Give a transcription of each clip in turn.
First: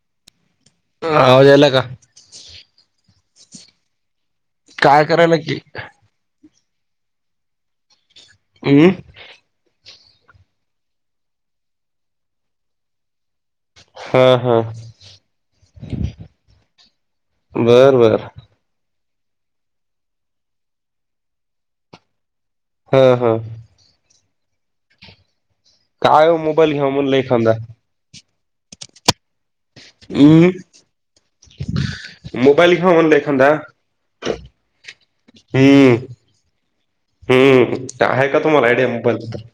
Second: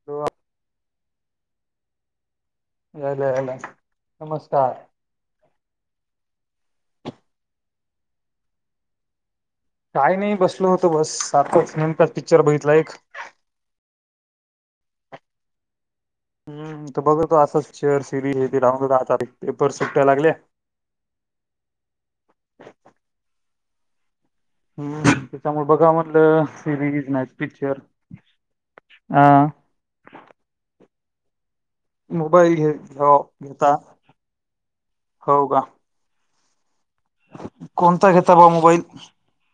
[unintelligible] आवाज यायला का? यायला यायला, नमस्कार. काय कराल की, हम्म, काही नाही बसल होतं बस, सात वाजेपर्यंत पिक्चर बघितला एक. हा हा, बर बर [unintelligible] हा हा हा, हम्म, त्याच्यामुळे बघा काय ओ म्हटलं मोबाईल घ्याव सिरीज म्हणलं नाही एखादा पिक्चर अ, हम, घे मोबाईल घेऊ म्हटला हो एखादा घेता हो का हम्म, हम्म, कोणता आहे घेता का बा तुम्हाला मोबाईल आयडिया मोबइल बदल तर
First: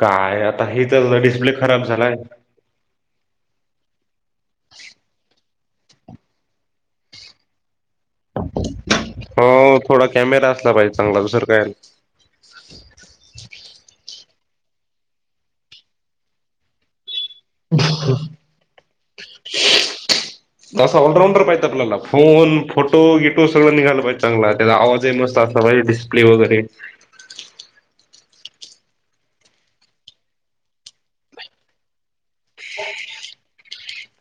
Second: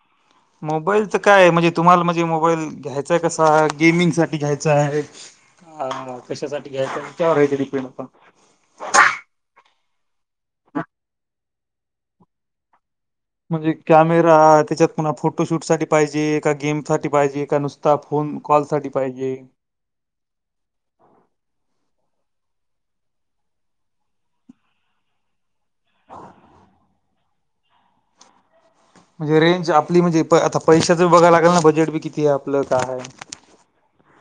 काय आता हे मोबाईलच तर काय डिस्प्ले म्हणजे खराब तुम्हाला झालाय म्हणजे मोबाईल घ्यायचाय, कसा गेमिंग साठी घ्यायचा आहे. हा, कशासाठी घ्यायचं त्यावर आहे. डिपेंड आपण हो थोडा कॅमेरा असला पाहिजे. चांगला दुसर काय नाही. म्हणजे कॅमेरा त्याच्यात पुन्हा फोटोशूट साठी पाहिजे का गेमसाठी पाहिजे. नुसता फोन कॉल साठी पाहिजे. असं ऑलराऊंडर पाहिजेत. आपल्याला फोन, फोटो इटो सगळं निघाल पाहिजे चांगल आ. त्याचा आवाज ही मस्त असला पाहिजे डिस्प्ले वगैरे, म्हणजे रेंज आपली म्हणजे आता पैशाचं बी बघायला लागेल, ना बजेट बी किती आहे आपलं काय हाय?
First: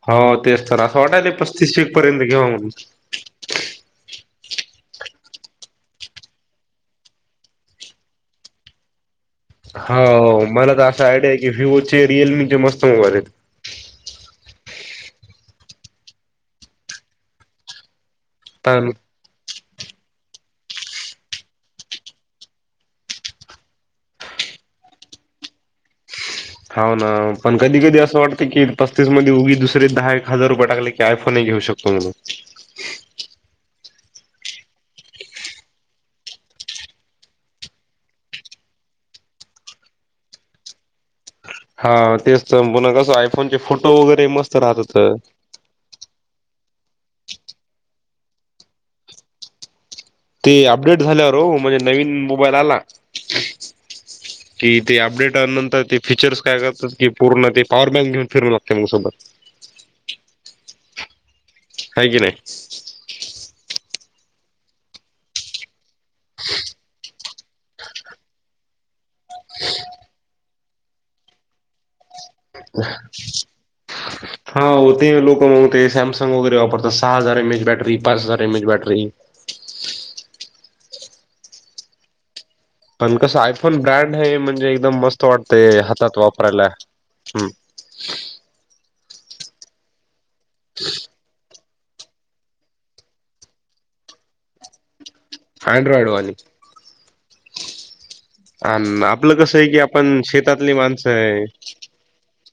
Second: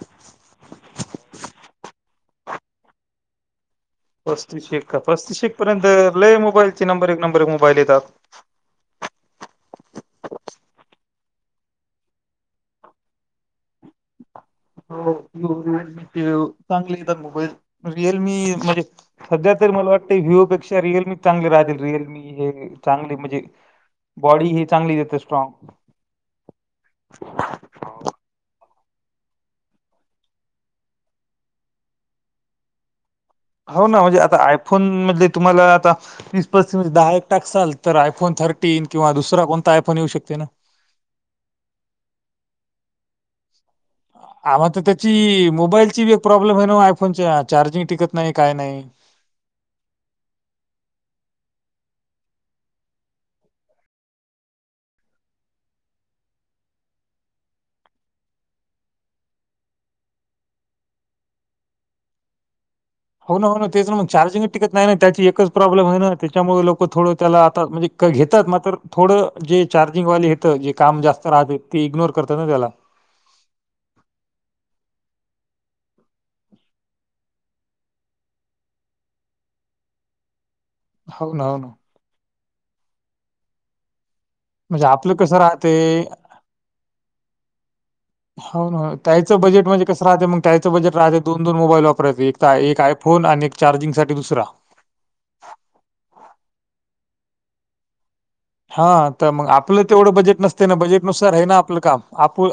हो, तेच तर असं वाटायल पस्तीसशे पर्यंत घेवा म्हणून. पस्तीसशे का पस्तीसशे पर्यंत लय मोबाईलचे नंबर एक नंबर एक मोबाईल येतात. हो, मला तर असा आयडिया आहे, की विवो रिअलमीचे मस्त मोबाईल आहेत. [unintelligible] पण सध्या तरी मला वाटतं, विवोपेक्षा रिअलमी चांगली राहतील. रिअलमी, रिअलमी हे चांगले म्हणजे बॉडी हे चांगली येते स्ट्रॉंग. हाव ना पण कधी कधी असं वाटतं की पस्तीस मध्ये उगीच दुसरे दहा - एक हजार रुपये टाकले की आय फोनही घेऊ शकतो मग, हो, ना म्हणजे आता आयफोन मधले तुम्हाला आता तीस पस्तीस दहा- एक टाकसल आंतर आहे. आयफोन थर्टीन किंवा दुसरा कोणता आयफोन येऊ शकते ना, हा तेच तर, मुलं कसं आयफोनचे फोटो वगैरे मस्त राहतातच. ही मोबाईल ची बी प्रॉब्लेम आहे ना आयफोनच्या चार्जिंग टिकत नाही काय नाही. ते अपडेट झाल्यावर हो म्हणजे नवीन मोबाईल आला. [inaudible] कि ते अपडेट आ नंतर ते फीचर्स काय करतात की पूर्ण ते पॉवर बँक घेऊन फिरू लागते मग सतत. हाय की नाई. हो ना, हो ना तेच ना मग चार्जिंगच टिकत नाही ना त्याची एकच प्रॉब्लेम आहे ना त्याच्यामुळे लोकं थोडं त्याला आता म्हणजे कधी तर मात्र थोडं जे चार्जिंगवाले येतं जे काम जास्त राहत ती इग्नोर करतात. त्याला. [unintelligible] हा, हो ते लोक मगते सॅमसंग वगैरे वापरतात सहा हजार एम एच बॅटरी, पाच हजार M H battery. How noun. पण कसं आयफोन ब्रँड आहे म्हणजे ते एकदम आपलं मस्त कसं वाटते राहते हातात वापरायला, हम्. हाऊ ना, त्याच बजेट म्हणजे कसं राहते मग त्याच बजट राहतें दू. दोन मोबाईल वापरायचे एकता एक आयफोन आणि एक चार्जिंग साठी दुसरा. अँड्रॉइड वाली [inaudible] हा तर आपलं मग कसं आहे की आपलं तेवढं आपण बजेट नसत शेतातली ना बजेट माणसं नुसार आहे ना आपलं काम आपू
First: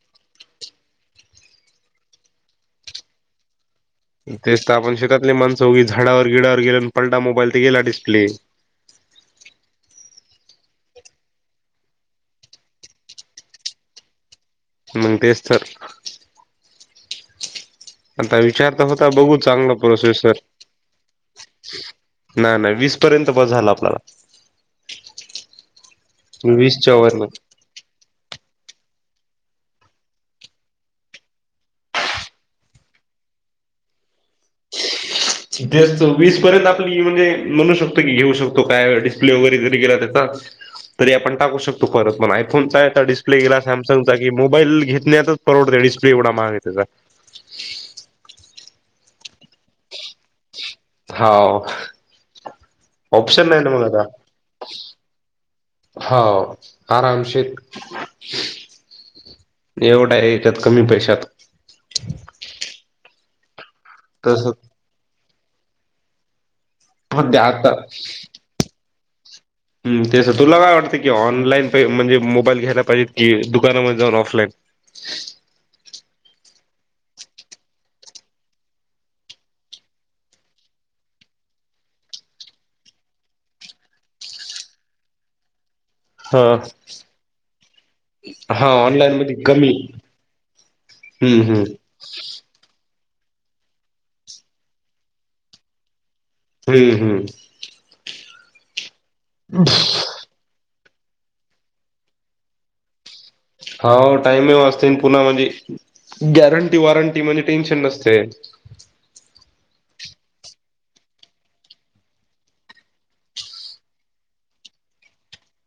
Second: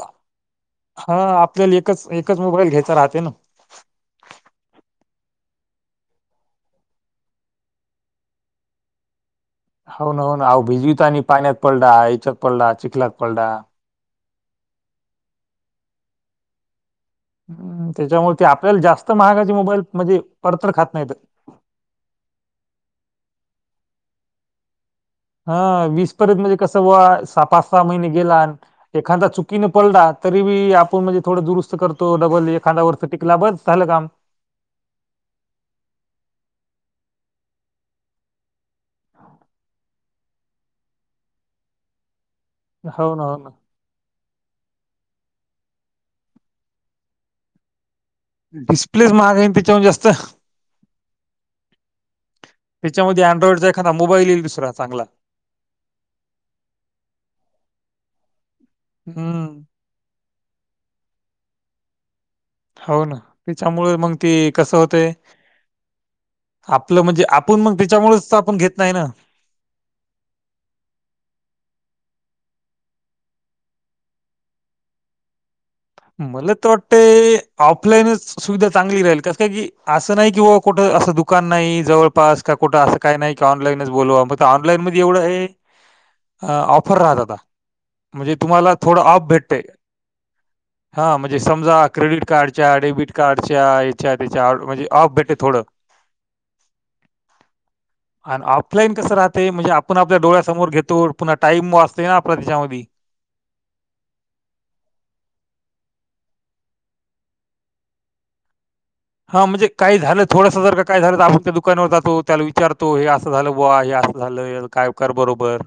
हा आपल्याला एकच एकच मोबाईल घ्यायचा राहते ना तेच तर आपण शेतातली माणस उगीच झाडावर गिडावर गेल आणि पडला मोबाईल तर गेला डिस्प्ले होना होना आहे विहिरीत आणि पाण्यात पडला याच्यात पडला चिखलात पडला मग तेेच तर. हम्म त्याच्यामुळे आता ते विचार आपल्याला तर होता जास्त बघू महागाचे मोबाईल म्हणजे पडतर खात नाहीत त नाय नाय वीस पर्यंत बस झालं आपल्याला हा वीस पर्यंत म्हणजे कसं वीसच्या बुवा वर नाही सहा पाच सहा महिने गेला एखादा चुकीने पडला तरी बी आपण म्हणजे थोडं दुरुस्त करतो डबल एखाद्या वर्ष टिकला बस झालं काम हेच तर वीस पर्यंत आपली म्हणजे म्हणू शकतो की घेऊ शकतो काय डिस्प्ले वगैरे जरी गेला त्याचा तरी आपण टाकू शकतो परत म्हणायत फोनचा आहे हो ना हो डिस्प्ले ना गेला सॅमसंगचा की मोबाईल घेतण्याचाच परवडतो डिस्प्ले एवढा महाग आहे त्याचा डिस्प्लेच महाग आहे न त्याच्याहुन जास्त हाव त्याच्यामध्ये ऑप्शन नाही अँड्रॉइडचा ना मग एखादा आता मोबाईल येईल दुसरा चांगला. हाव आरामशीत हम्म. एवढा याच्यात कमी पैशात हो ना त्याच्यामुळे मग ती तस कसं होतय आपलं म्हणजे सध्या आपण आता मग त्याच्यामुळेच तर आपण घेत नाही ना हम्म तेच तुला काय वाटतं की ऑनलाईन प म्हणजे मोबाईल घ्यायला पाहिजे की दुकानामध्ये जाऊन ऑफलाईन? [inaudible] मला तर वाटतय ऑफलाईनच सुविधा चांगली राहील कसं काय की असं नाही की बाबा कुठं असं दुकान नाही जवळास का कुठं असं काय नाही की ऑनलाईनच बोलवा मग तर ऑनलाईन मध्ये एवढं आहे हा अह ऑफर राहत आता म्हणजे हा तुम्हाला थोडं ऑनलाईन ऑफ मध्ये भेटतय. कमी हा म्हणजे हम्म हम्म समजा क्रेडिट कार्डच्या डेबिट कार्डच्या याच्या त्याच्या म्हणजे ऑफ भेटते थोडं. हम्म हम्म. आणि ऑफलाईन कसं राहते म्हणजे आपण आपल्या डोळ्यासमोर घेतो पुन्हा टाईम वाचत ना आपल त्याचामधी हाव टाईम ही वाचते अन् पुन्हा म्हणजे गॅरंटी वॉरंटी म्हणजे टेन्शन नसतयं. हा म्हणजे काही झालं थोडंसं जर काय झालं तर आपण त्या दुकानावर जातो, त्याला विचारतो हे असं झालं बुवा हे असं झालं काय कर बरोबर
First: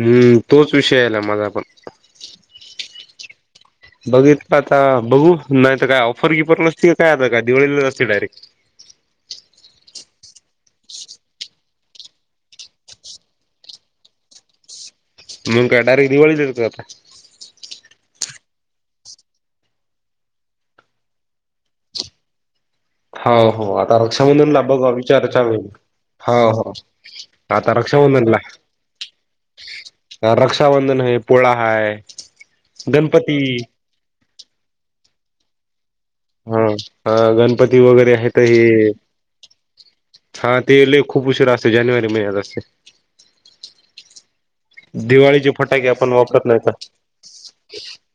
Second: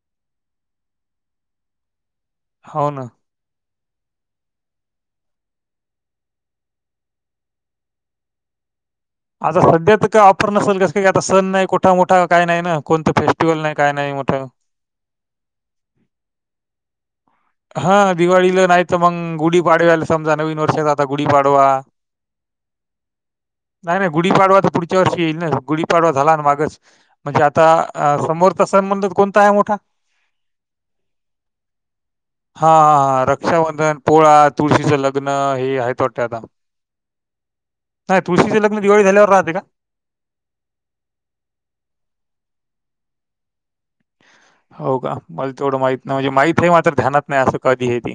हम्म तोच विषय आलाय माझा पण हो ना. बघितल आता बघू नाही तर काय ऑफर बिफर नस्ती का काय आता काय दिवाळीलाच असते डायरेक्ट आता सध्या तर काय ऑफर नसेल कसली काय आता सण नाही कोठा मोठा काही नाही ना कोणतं फेस्टिवल नाही काय नाही मोठ मग काय डायरेक्ट दिवाळीतच येतो आता हा दिवाळीला नाही तर मग गुढीपाडव्याला समजा नवीन वर्षाचा आता गुढीपाडवा हो हो नाही आता नाही गुढी पाडवा रक्षाबंधनला तर बघा पुढच्या वर्षी विचार येईल चालू गुढी पाडवा झाला ना आहे हो हो मागच म्हणजे आता समोरचा सण म्हणतात कोणता आहे मोठा? रक्षाबंधन हाय, पोळा हाय हा गणपती रक्षाबंधन, पोळा, तुळशीचं लग्न हे आहेत वा हम्म अह गणपती वगैरे आहे तर तुळशीचं लग्न हे दिवाळी झाल्यावर राहते का? हा ते लय खूप उशीरा असते जानेवारी महिन्यात असते हो का, दिवाळीचे मला तेवढं फटाके माहित आपण नाही म्हणजे वापरत माहित आहे का मात्र ध्यानात नाही असं कधी आहे ते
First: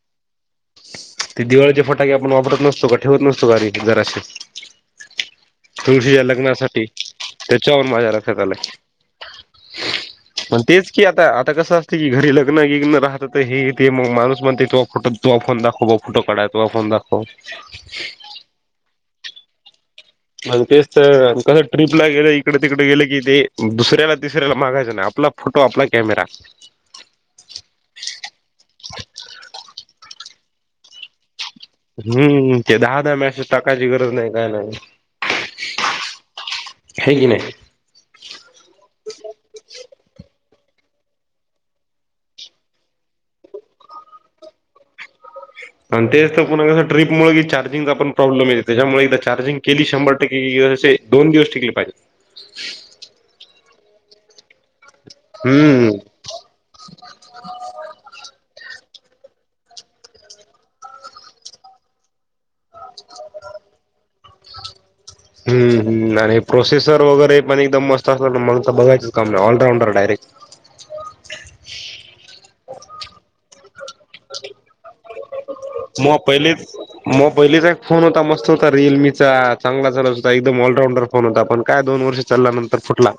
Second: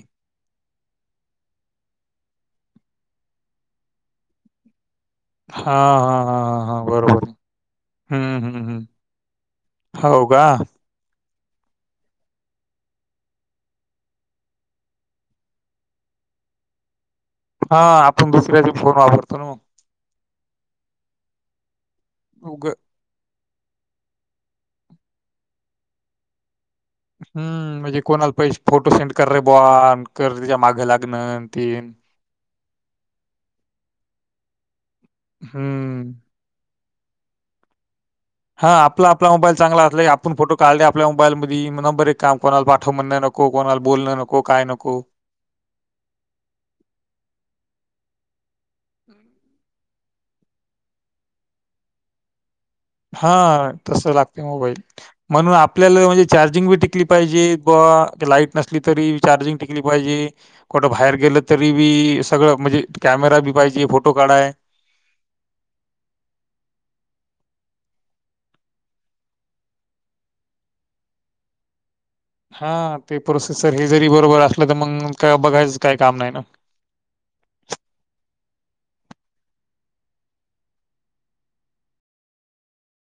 ते दिवाळीचे फटाके आपण वापरत नसतो का ठेवत नसतो का रे जराशी हा हा तुळशीच्या हा हा हा लग्नासाठी बरोबर त्याच्यावरुन माझ्या हम्म लक्षात हम्म आलं. हम्म हो का कि आता आता कसं असते की घरी लग्नि्न राहतात हे ते मग माणूस म्हणते तेव्हा फोटो तो फोनदाखव ब फटो काढय तो फन दखव. हा आपण दुसऱ्याचे फोन वापरतो ना. म्हण तेच तर कसं ट्र्रीप ला गेलं इकडे उग तिकडे गेले की ते दुसऱ्याला तिसऱ्याला मागायच नाही, आपला फोटो आपला कॅमेरा हम्म म्हणजे कोणाला पैसे फोटो सेंड कर रे बॉ कर त्याच्या माग लागण ती हम्म ते दहा दहा मॅसे टाकायची गरज नाही काय नाही. हम्म. हय की नाही. हा आपला आपला मोबाईल चांगला असला आपण फोटो काढले, आपल्या मोबाईल म नंबर एक काम कोणाला पाठव म्हण नको. को कोणाला बोलणं नको काय नको. आणि तेच तर पुन्हा कसं ट्रिपमुळे की चार्जिंगचा पण प्रॉब्लेम येते त्याच्यामुळे एकदा चार्जिंग केली शंभर टक्के असे दोन दिवस टिकले पाहिजे. हा तस लागते मोबाईल म्हणून हम्म आपल्याला म्हणजे चार्जिंग बटीक टिकली पाहिजे ब लाईट नसली तरी चार्जिंग टिकली पाहिजे. कुठं बाहेर गेलं तरी बी सगळं म्हणजे कॅमेरा बी पाहिजे फोटो काढाय. ह् ह् आणि प्रोसेसर वगैरे पण एकदम मत असलं ना मग बघायच काम नाही ऑलराऊंडर डायरेक्ट हा ते प्रोसेसर हे जरी बरोबर असलं तर मग. का बघाय. मग पहिलेच. मग पहिलीचा एक फोन होता मस्त होता रिअलमीचा चांगला चात होता एकदम ऑलराऊंडर फोन होता पण काय दोन वर्षात. चालला नंतर फुटला.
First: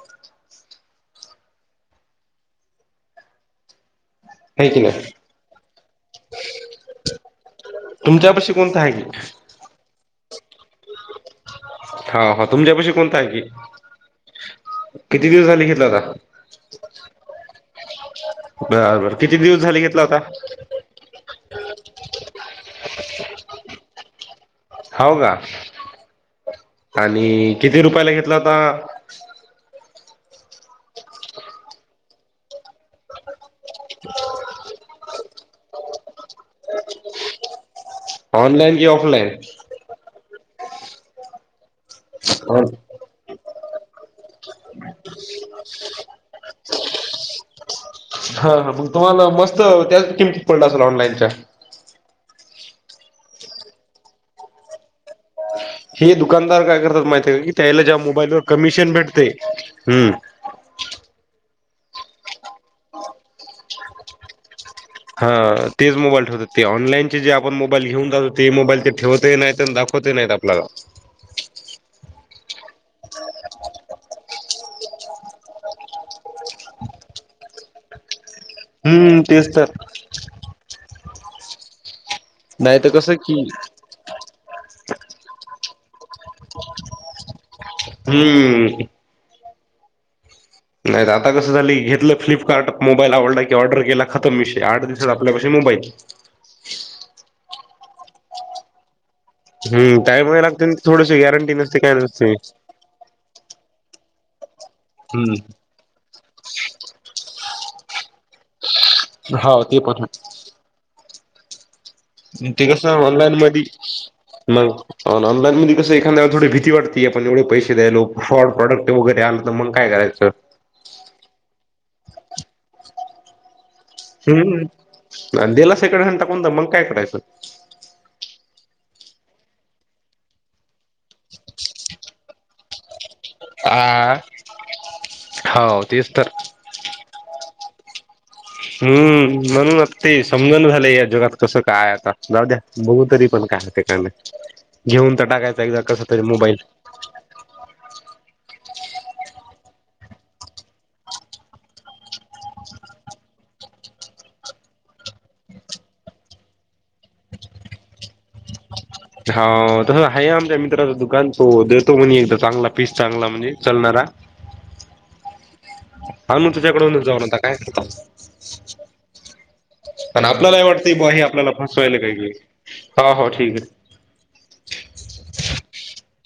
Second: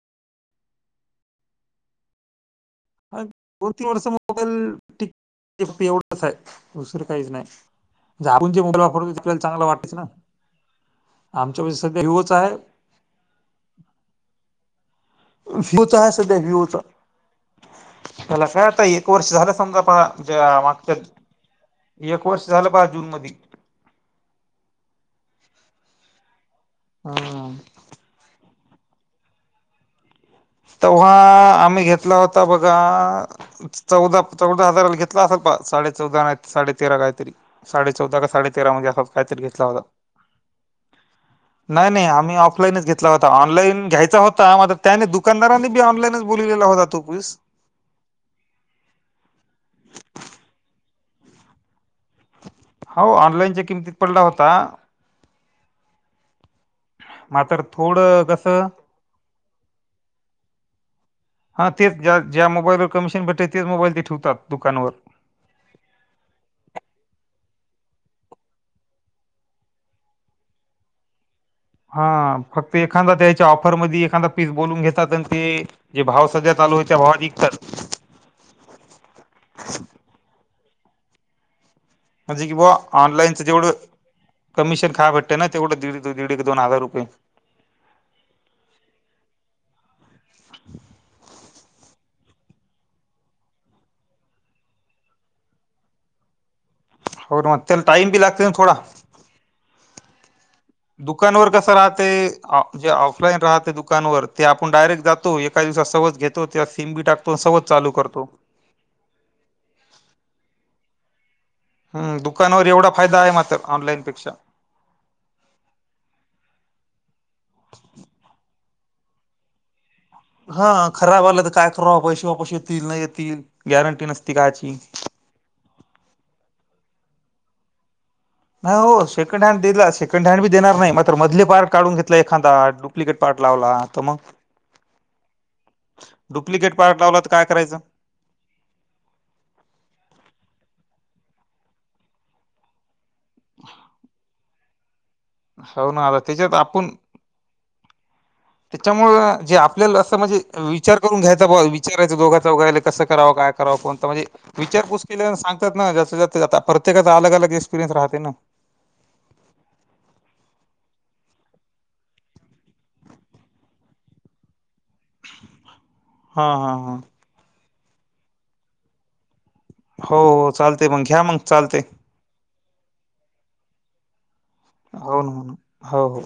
दोन तीन वर्ष मोबाईल आहे की नाही टिकते एवढंच आहे दुसरं काहीच नाही. े आपण तुमच्यापाशी जे कोणता मोबाईलला आहे वापरतो ते की आपल्याला चांगला वाटतेचं ना. आमच्या पाशी सध्या होा व्हिवोचा होा तुमच्यापशी कोणता आहे की. किती दिवस झाले घेतला व्ह्यूचा आहे होता सध्या व्हूचा. त्याला काय आता बर एक बर वर्ष किती झालं दिवस समजा झाले घेतला होता आपणणेग त्यात एक वर्ष झालं पहा जून मधी. हो का हा. आणि किती रुपयाला घेतला होता. तेव्हा आम्ही घेतला होता बघा चौदा चौदा हजार घेतला. घेतला असेल बा साडे चौदा नाही साडे तेरा काहीतरी साडे चौदा का साडे तेरा ऑनलाईन कि मध्ये असच ऑफलाईन काहीतरी घेतला होता. नाही नाही आम्ही ऑफलाईनच घेतला होता ऑनलाईन घ्यायचा होता मझ त्याने दुकान दारांनी बी ऑनलाईनच बोलवलेला होता तोपीस हा हा मग तुम्हाला मस्त त्याच किमतीत पडला असेल ऑनलाइनच्या हो ऑनलाईनच्या किमतीत पडला होता. हे दुकानदार काय करतात माहिती का की मात्र त्याला ज्या थोडं मोबाईलवर कसं कमिशन भेटते हम्. हां तेच ज्या ज्या मोबाईलवर कमिशन भेटेते तेच मोबाईल ते ठेवतात दुकानवर हा तेच मोबाईल ठेवतात ते ऑनलाईनचे जे आपण मोबाईल घेऊन जातो, ते मोबाईल ते ठेवत नाही दाखव. होते नाहीत आपल्याला हा फक्त एखादा त्याच्या ऑफरमध्ये एखादा पीस बोलून घेतात आणि ते जे भाव सध्या चालू होयच्या भावातत हम्म तीच तर म्हणजे की बा नाही तर कसं की ऑनलाईनचं जेवढं कमिशन खा भेतय ना तेवढं दीड दीड दोन हजार रुपये. हम्म. नाही आता कसं झाली घेतलं फ्लिपकार्ट मोबाईल आवडला की ऑर्डर केला खतम विषय आठ दिवस आपल्यापाशी मोबाईल होर म टाइमी लागते थोडा. हम् त्यायमुळे लागते थोडशी दुकानवर गॅरंटी कसं नसते काय राहते नसते. जे ऑफलाईन राहते दुकानवर ते आपण डायरेक्ट हम्म जातो एका दिवसात सहज घेतो. तो त्यात सिम बी टाकतो [unintelligible] चालू करतो हा ते पण हाय. हम्म ते दुकानावर कस एवढा फायदा आहे ऑनलाईन मात्र मधी ऑनलाईन पेक्षा मगं आणि ऑनलाईन म कसं एखाद्यावर थोडी भीती वाटती आपण एवढे पैसे द्यायलो फॉड प्रॉडक्ट वगैरे आलं तर मग काय करायचं. हा खराब आला तर काय कराव पैसे वापस येतील नाही येतील गॅरंटी नसती हम्म कायची. दिला सेकंड हॅन्ड दिला तर मग काय करायचं. नाही हो सेकंड हँड दिला सेकंड हँड बी देणार नाही मात्र मधले पार्ट काढून घेतला एखादा डुप्लिकेट पार्ट लावला तर हा मग हो तेच तर डुप्लिकेट पार्ट लावला तर काय करायचं. हम्म म्हणूनच ते समजून झालं या जगात कसं काय आता जाऊ द्या बघू तरी. पण कारणा कारणी घेऊन तर टाकायच एकदा कस तरी मोबाईल. ह [inaudible] त्याच्यामुळ जे आपल्याला असं म्हणजे विचार करून घ्यायचा बाबा विचारायचं दोघांच चौघा ले कसं करावं काय. करा कोणता तर म्हणजे विचारपूस केली सांगतात ना जास्त [unintelligible] प्रत्येकाचा अलग अलग एक्पिरियनस राहते ना. हा तसं आहे आमच्या मित्राचं दुकान तो देतो म्हने एकदा चांगला पीस चांगला म्हणजे चलणारा. आणू हा हा हा त्याचाकडून जाऊ नआता काय करता. हो आणि हो आपल्यालाही चालते वाटतं मग बा हे घ्या मग आपल्याला चालते फसवायल काय ह हो ठीक आहे. होन होन हो हो